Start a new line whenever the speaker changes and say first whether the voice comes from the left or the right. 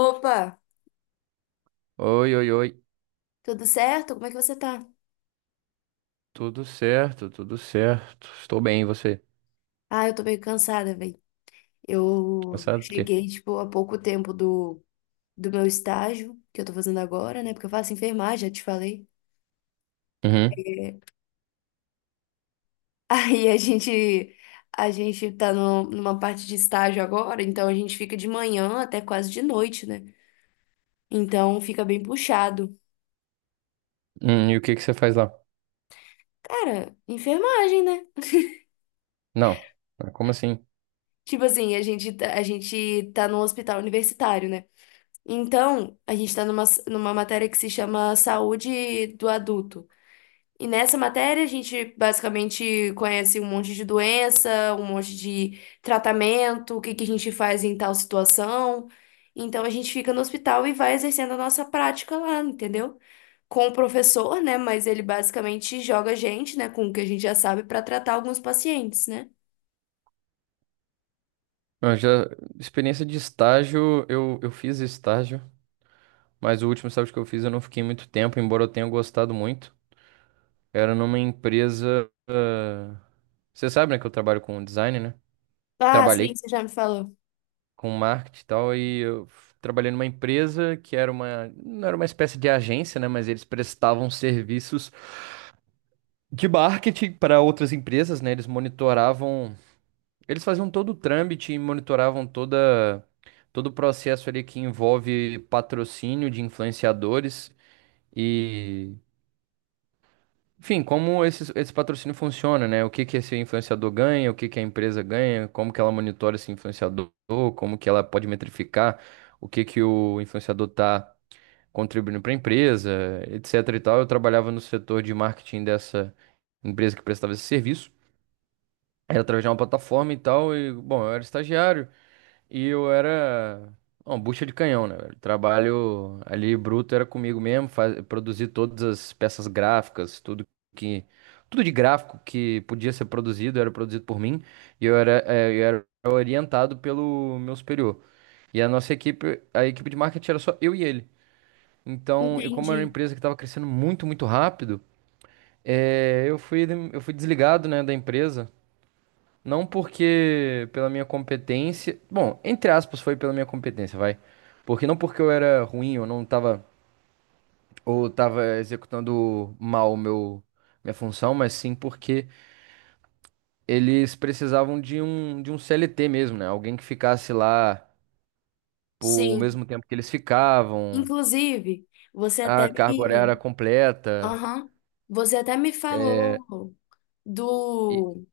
left: Opa,
right: Oi, oi, oi.
left: tudo certo? Como é que você tá?
right: Tudo certo, tudo certo. Estou bem, e você?
left: Ah, eu tô meio cansada, velho. Eu
right: Cansado do quê?
left: cheguei, tipo, há pouco tempo do, meu estágio, que eu tô fazendo agora, né? Porque eu faço enfermagem, já te falei.
right: Uhum.
left: Aí a gente tá no, numa parte de estágio agora, então a gente fica de manhã até quase de noite, né? Então fica bem puxado.
right: E o que que você faz lá?
left: Cara, enfermagem, né?
right: Não. Ah, como assim?
left: Tipo assim, a gente tá num hospital universitário, né? Então, a gente está numa matéria que se chama Saúde do Adulto. E nessa matéria, a gente basicamente conhece um monte de doença, um monte de tratamento, o que que a gente faz em tal situação. Então, a gente fica no hospital e vai exercendo a nossa prática lá, entendeu? Com o professor, né? Mas ele basicamente joga a gente, né, com o que a gente já sabe, para tratar alguns pacientes, né?
right: Eu já experiência de estágio, eu fiz estágio, mas o último estágio que eu fiz eu não fiquei muito tempo, embora eu tenha gostado muito. Era numa empresa. Você sabe, né, que eu trabalho com design, né?
left: Ah, sim,
right: Trabalhei
left: você já me falou.
right: com marketing e tal, e trabalhei numa empresa que era uma, não era uma espécie de agência, né, mas eles prestavam serviços de marketing para outras empresas, né? Eles monitoravam, eles faziam todo o trâmite e monitoravam toda todo o processo ali que envolve patrocínio de influenciadores e, enfim, como esse patrocínio funciona, né? O que que esse influenciador ganha, o que que a empresa ganha, como que ela monitora esse influenciador, como que ela pode metrificar o que que o influenciador tá contribuindo para a empresa, etc e tal. Eu trabalhava no setor de marketing dessa empresa que prestava esse serviço. Era através de uma plataforma e tal, e, bom, eu era estagiário e eu era uma bucha de canhão, né, velho? Trabalho ali bruto era comigo mesmo, faz, produzir todas as peças gráficas, que, tudo de gráfico que podia ser produzido, era produzido por mim, e eu era orientado pelo meu superior. E a nossa equipe, a equipe de marketing era só eu e ele. Então, eu como era uma
left: Entendi.
right: empresa que estava crescendo muito, muito rápido, eh, eu fui, eu fui desligado, né, da empresa não porque pela minha competência. Bom, entre aspas, foi pela minha competência, vai. Porque não porque eu era ruim, eu não tava. Ou tava executando mal minha função, mas sim porque eles precisavam de um CLT mesmo, né? Alguém que ficasse lá por o
left: Sim.
right: mesmo tempo que eles ficavam,
left: Inclusive, você
right: a
left: até
right: carga horária era
left: me.
right: completa.
left: Aham. Você até me falou
right: E.
left: do.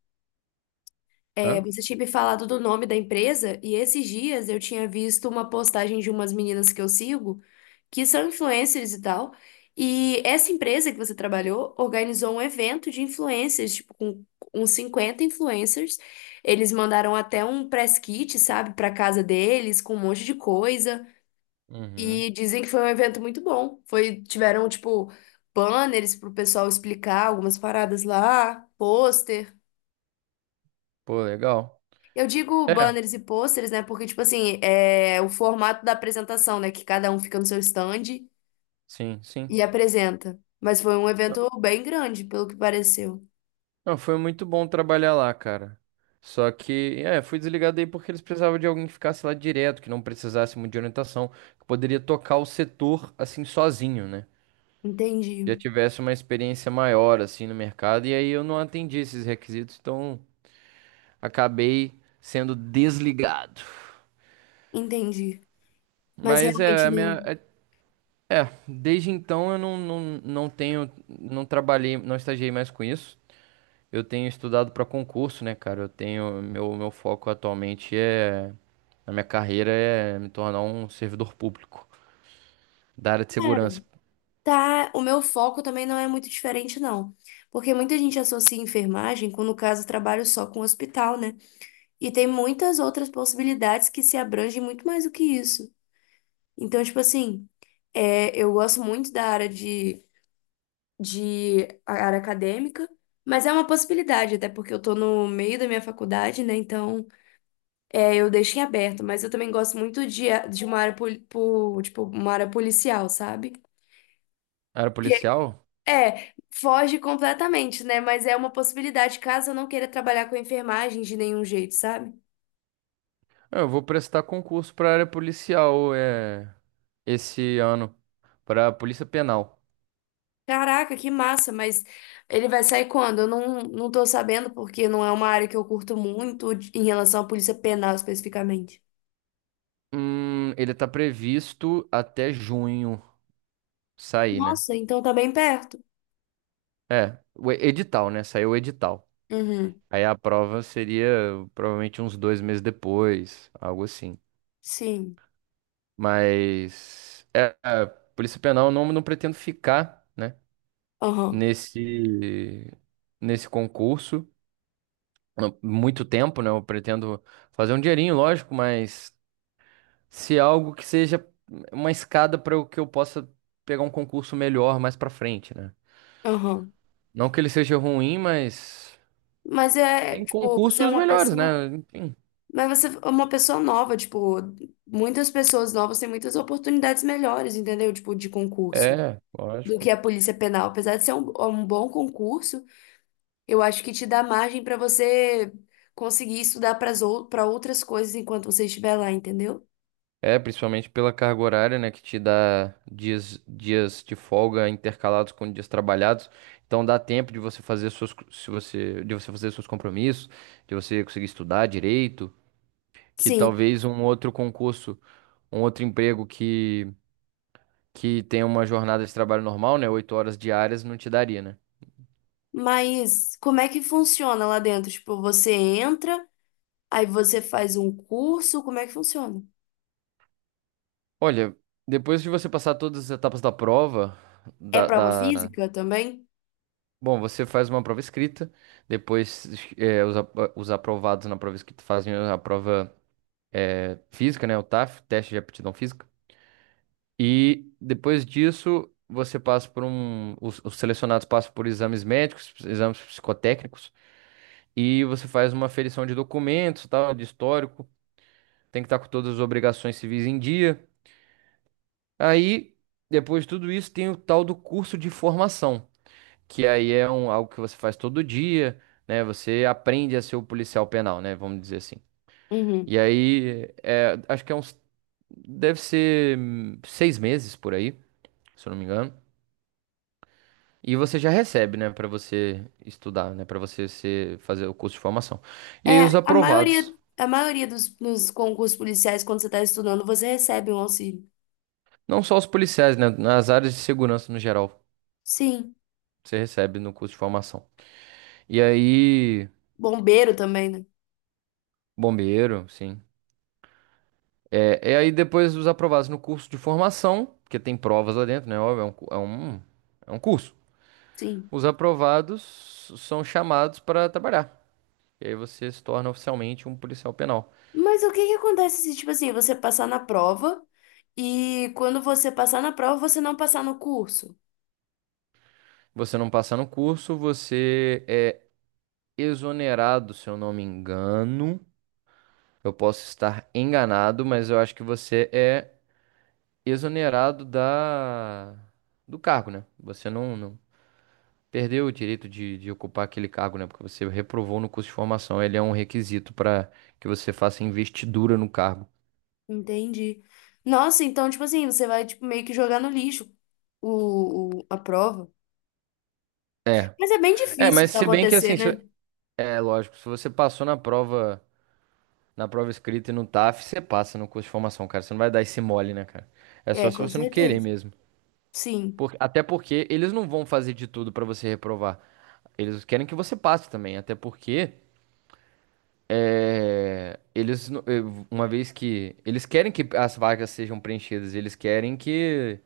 left: É,
right: Hã?
left: você tinha me falado do nome da empresa, e esses dias eu tinha visto uma postagem de umas meninas que eu sigo, que são influencers e tal. E essa empresa que você trabalhou organizou um evento de influencers, tipo, com uns 50 influencers. Eles mandaram até um press kit, sabe, para casa deles, com um monte de coisa.
right: Uhum.
left: E dizem que foi um evento muito bom. Foi, tiveram, tipo, banners pro pessoal explicar algumas paradas lá, pôster.
right: Pô, legal.
left: Eu digo
right: É,
left: banners e pôsteres, né? Porque, tipo assim, é o formato da apresentação, né? Que cada um fica no seu stand
right: sim, sim.
left: e apresenta. Mas foi um evento bem grande, pelo que pareceu.
right: Não, foi muito bom trabalhar lá, cara. Só que, é, fui desligado aí porque eles precisavam de alguém que ficasse lá direto, que não precisasse muito de orientação, que poderia tocar o setor assim sozinho, né?
left: Entendi,
right: Já tivesse uma experiência maior assim no mercado, e aí eu não atendi esses requisitos, então acabei sendo desligado.
left: entendi. Mas
right: Mas é,
left: realmente,
right: a
left: né?
right: minha, é, é, Desde então eu não, não, não tenho, não trabalhei, não estagiei mais com isso. Eu tenho estudado para concurso, né, cara? Eu tenho meu foco atualmente é na minha carreira é me tornar um servidor público da área de
left: Cara,
right: segurança.
left: tá. O meu foco também não é muito diferente, não. Porque muita gente associa enfermagem, quando no caso eu trabalho só com hospital, né? E tem muitas outras possibilidades que se abrangem muito mais do que isso. Então, tipo assim, eu gosto muito de a área acadêmica, mas é uma possibilidade, até porque eu tô no meio da minha faculdade, né? Então, eu deixei aberto, mas eu também gosto muito de uma área, tipo, uma área policial, sabe?
right: Área
left: Que
right: policial?
left: foge completamente, né? Mas é uma possibilidade caso eu não queira trabalhar com enfermagem de nenhum jeito, sabe?
right: Ah, eu vou prestar concurso para área policial é esse ano para a Polícia Penal.
left: Caraca, que massa, mas ele vai sair quando? Eu não tô sabendo, porque não é uma área que eu curto muito em relação à polícia penal especificamente.
right: Ele tá previsto até junho sair, né?
left: Nossa, então tá bem perto.
right: É, edital, né? Saiu o edital.
left: Uhum,
right: Aí a prova seria provavelmente uns 2 meses depois, algo assim.
left: sim.
right: Mas é, a Polícia Penal eu não, não pretendo ficar, né,
left: Aham,
right: nesse nesse concurso não, muito tempo, né? Eu pretendo fazer um dinheirinho, lógico, mas se algo que seja uma escada para o que eu possa pegar um concurso melhor mais para frente, né?
left: aham.
right: Não que ele seja ruim, mas
left: Mas é,
right: tem
left: tipo, você é
right: concursos
left: uma
right: melhores,
left: pessoa.
right: né? Enfim,
left: Mas você é uma pessoa nova, tipo, muitas pessoas novas têm muitas oportunidades melhores, entendeu? Tipo, de concurso,
right: é,
left: do
right: lógico.
left: que a polícia penal. Apesar de ser um bom concurso. Eu acho que te dá margem para você conseguir estudar para outras coisas enquanto você estiver lá, entendeu?
right: É, principalmente pela carga horária, né, que te dá dias, dias de folga intercalados com dias trabalhados. Então dá tempo de você fazer suas, co- se você, de você fazer seus compromissos, de você conseguir estudar direito, que
left: Sim,
right: talvez um outro concurso, um outro emprego que tenha uma jornada de trabalho normal, né, 8 horas diárias, não te daria, né?
left: mas como é que funciona lá dentro? Tipo, você entra, aí você faz um curso, como é que funciona?
right: Olha, depois de você passar todas as etapas da prova,
left: É
right: da,
left: prova
right: da
left: física também?
right: bom, você faz uma prova escrita, depois os aprovados na prova escrita fazem a prova física, né? O TAF, teste de aptidão física. E depois disso, você passa por um. Os selecionados passam por exames médicos, exames psicotécnicos, e você faz uma aferição de documentos, tal, de histórico. Tem que estar com todas as obrigações civis em dia. Aí, depois de tudo isso, tem o tal do curso de formação. Que aí é um, algo que você faz todo dia, né? Você aprende a ser o policial penal, né? Vamos dizer assim.
left: Uhum.
right: E aí, é, acho que é uns, deve ser 6 meses por aí, se eu não me engano. E você já recebe, né, pra você estudar, né, pra você ser, fazer o curso de formação. E aí os
left: É, a maioria,
right: aprovados,
left: a maioria dos concursos policiais, quando você está estudando, você recebe um auxílio.
right: não só os policiais, né, nas áreas de segurança no geral,
left: Sim.
right: você recebe no curso de formação. E aí,
left: Bombeiro também, né?
right: bombeiro, sim. É, e aí depois os aprovados no curso de formação, porque tem provas lá dentro, né? Óbvio, é um curso.
left: Sim.
right: Os aprovados são chamados para trabalhar. E aí você se torna oficialmente um policial penal.
left: Mas o que que acontece se, tipo assim, você passar na prova e quando você passar na prova, você não passar no curso?
right: Você não passa no curso, você é exonerado, se eu não me engano. Eu posso estar enganado, mas eu acho que você é exonerado da do cargo, né? Você não, não, perdeu o direito de ocupar aquele cargo, né? Porque você reprovou no curso de formação. Ele é um requisito para que você faça investidura no cargo.
left: Entendi. Nossa, então, tipo assim, você vai, tipo, meio que jogar no lixo a prova.
right: É.
left: Mas é bem
right: É,
left: difícil
right: mas
left: isso
right: se bem que
left: acontecer,
right: assim,
left: né?
right: é lógico, se você passou na prova escrita e no TAF, você passa no curso de formação, cara. Você não vai dar esse mole, né, cara? É só
left: É,
right: se
left: com
right: você não querer
left: certeza.
right: mesmo.
left: Sim.
right: Até porque eles não vão fazer de tudo pra você reprovar. Eles querem que você passe também, até porque É, eles, no- eh, uma vez que eles querem que as vagas sejam preenchidas, eles querem que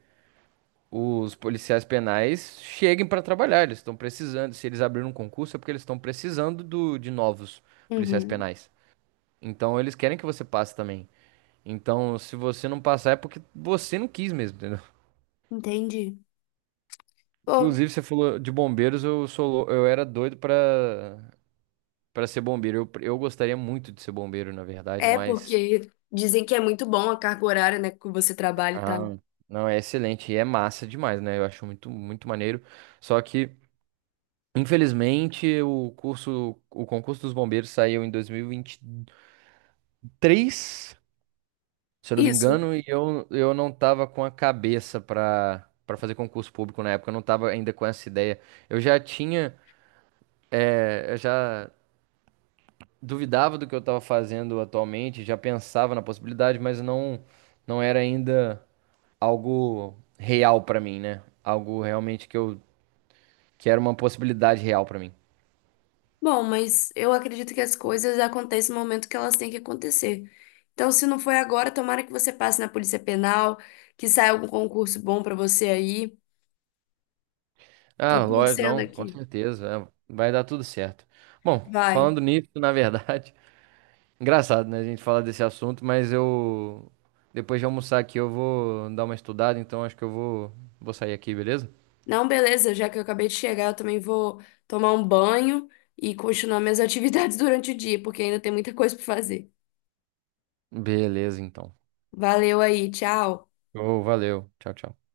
right: os policiais penais cheguem para trabalhar. Eles estão precisando. Se eles abriram um concurso, é porque eles estão precisando de novos policiais
left: Uhum.
right: penais. Então eles querem que você passe também. Então, se você não passar, é porque você não quis mesmo, entendeu?
left: Entendi. Pô.
right: Inclusive, você falou de bombeiros, eu era doido para para ser bombeiro. Eu gostaria muito de ser bombeiro, na verdade,
left: É,
right: mas
left: porque dizem que é muito bom a carga horária, né, que você trabalha e tal.
right: ah, não, é excelente e é massa demais, né? Eu acho muito, muito maneiro. Só que, infelizmente, o concurso dos bombeiros saiu em dois mil e vinte e três, se eu não me
left: Isso.
right: engano, e eu não tava com a cabeça pra para fazer concurso público na época, eu não tava ainda com essa ideia. Eu já tinha, eu já duvidava do que eu tava fazendo atualmente, já pensava na possibilidade, mas não, não era ainda algo real pra mim, né? Algo realmente que eu que era uma possibilidade real pra mim.
left: Bom, mas eu acredito que as coisas acontecem no momento que elas têm que acontecer. Então, se não foi agora, tomara que você passe na Polícia Penal, que saia algum concurso bom pra você aí. Tô
right: Ah, lógico,
left: torcendo
right: não, com
left: aqui.
right: certeza, é, vai dar tudo certo. Bom,
left: Vai.
right: falando nisso, na verdade, engraçado, né, a gente falar desse assunto, mas eu depois de almoçar aqui eu vou dar uma estudada, então acho que eu vou vou sair aqui, beleza?
left: Não, beleza, já que eu acabei de chegar, eu também vou tomar um banho e continuar minhas atividades durante o dia, porque ainda tem muita coisa pra fazer.
right: Beleza, então.
left: Valeu aí, tchau.
right: Ô, valeu. Tchau, tchau.